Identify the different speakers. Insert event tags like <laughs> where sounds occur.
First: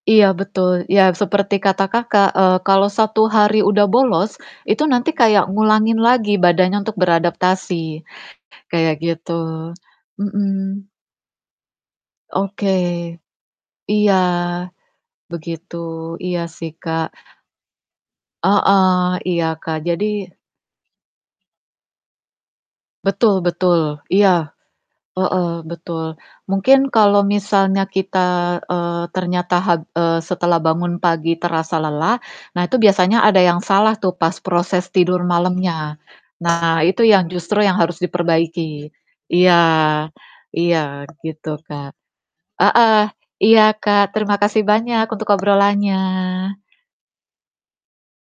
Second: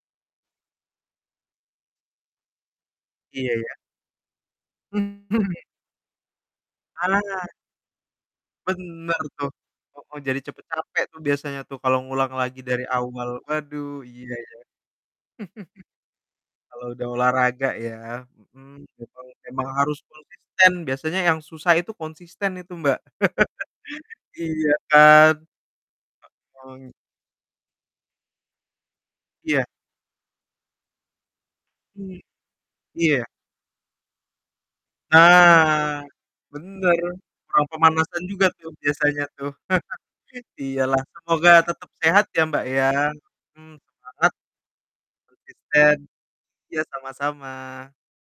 Speaker 1: Iya betul, iya seperti kata Kakak, eee, kalau 1
Speaker 2: Iya
Speaker 1: hari
Speaker 2: iya.
Speaker 1: udah bolos, itu nanti kayak
Speaker 2: Mhm.
Speaker 1: ngulangin lagi badannya untuk
Speaker 2: Halangan.
Speaker 1: beradaptasi, kayak
Speaker 2: Bener
Speaker 1: gitu.
Speaker 2: tuh, kalau mau jadi cepat
Speaker 1: Mhm.
Speaker 2: capek tuh biasanya tuh kalau ngulang lagi
Speaker 1: Oke,
Speaker 2: dari awal. Waduh
Speaker 1: iya,
Speaker 2: iya iya.
Speaker 1: begitu. Iya
Speaker 2: <chuckles>
Speaker 1: sih,
Speaker 2: Kalau udah
Speaker 1: Kak.
Speaker 2: olahraga ya? Mhm,
Speaker 1: Heeh,
Speaker 2: betul
Speaker 1: iya,
Speaker 2: memang
Speaker 1: Kak.
Speaker 2: harus
Speaker 1: Jadi
Speaker 2: konsisten, biasanya yang susah itu konsisten itu, Mbak.
Speaker 1: Betul betul,
Speaker 2: <laughs>
Speaker 1: iya,
Speaker 2: Iya kan?
Speaker 1: heeh, betul. Mungkin
Speaker 2: Mhm.
Speaker 1: kalau misalnya kita, eee, ternyata,
Speaker 2: Iya.
Speaker 1: hab eee, setelah bangun pagi terasa lelah.
Speaker 2: Mmm,
Speaker 1: Nah, itu biasanya
Speaker 2: iya.
Speaker 1: ada yang salah tuh pas proses tidur malamnya.
Speaker 2: Nah,
Speaker 1: Nah,
Speaker 2: bener,
Speaker 1: itu yang justru
Speaker 2: kurang
Speaker 1: yang harus
Speaker 2: pemanasan juga tuh
Speaker 1: diperbaiki.
Speaker 2: biasanya tuh.
Speaker 1: Iya,
Speaker 2: <chuckles>
Speaker 1: iya
Speaker 2: Iya lah,
Speaker 1: gitu,
Speaker 2: semoga tetap
Speaker 1: Kak,
Speaker 2: sehat ya, Mbak, ya.
Speaker 1: heeh, iya
Speaker 2: Hmm,
Speaker 1: Kak,
Speaker 2: semangat,
Speaker 1: terima kasih banyak untuk
Speaker 2: konsisten.
Speaker 1: obrolannya.
Speaker 2: Iya sama-sama.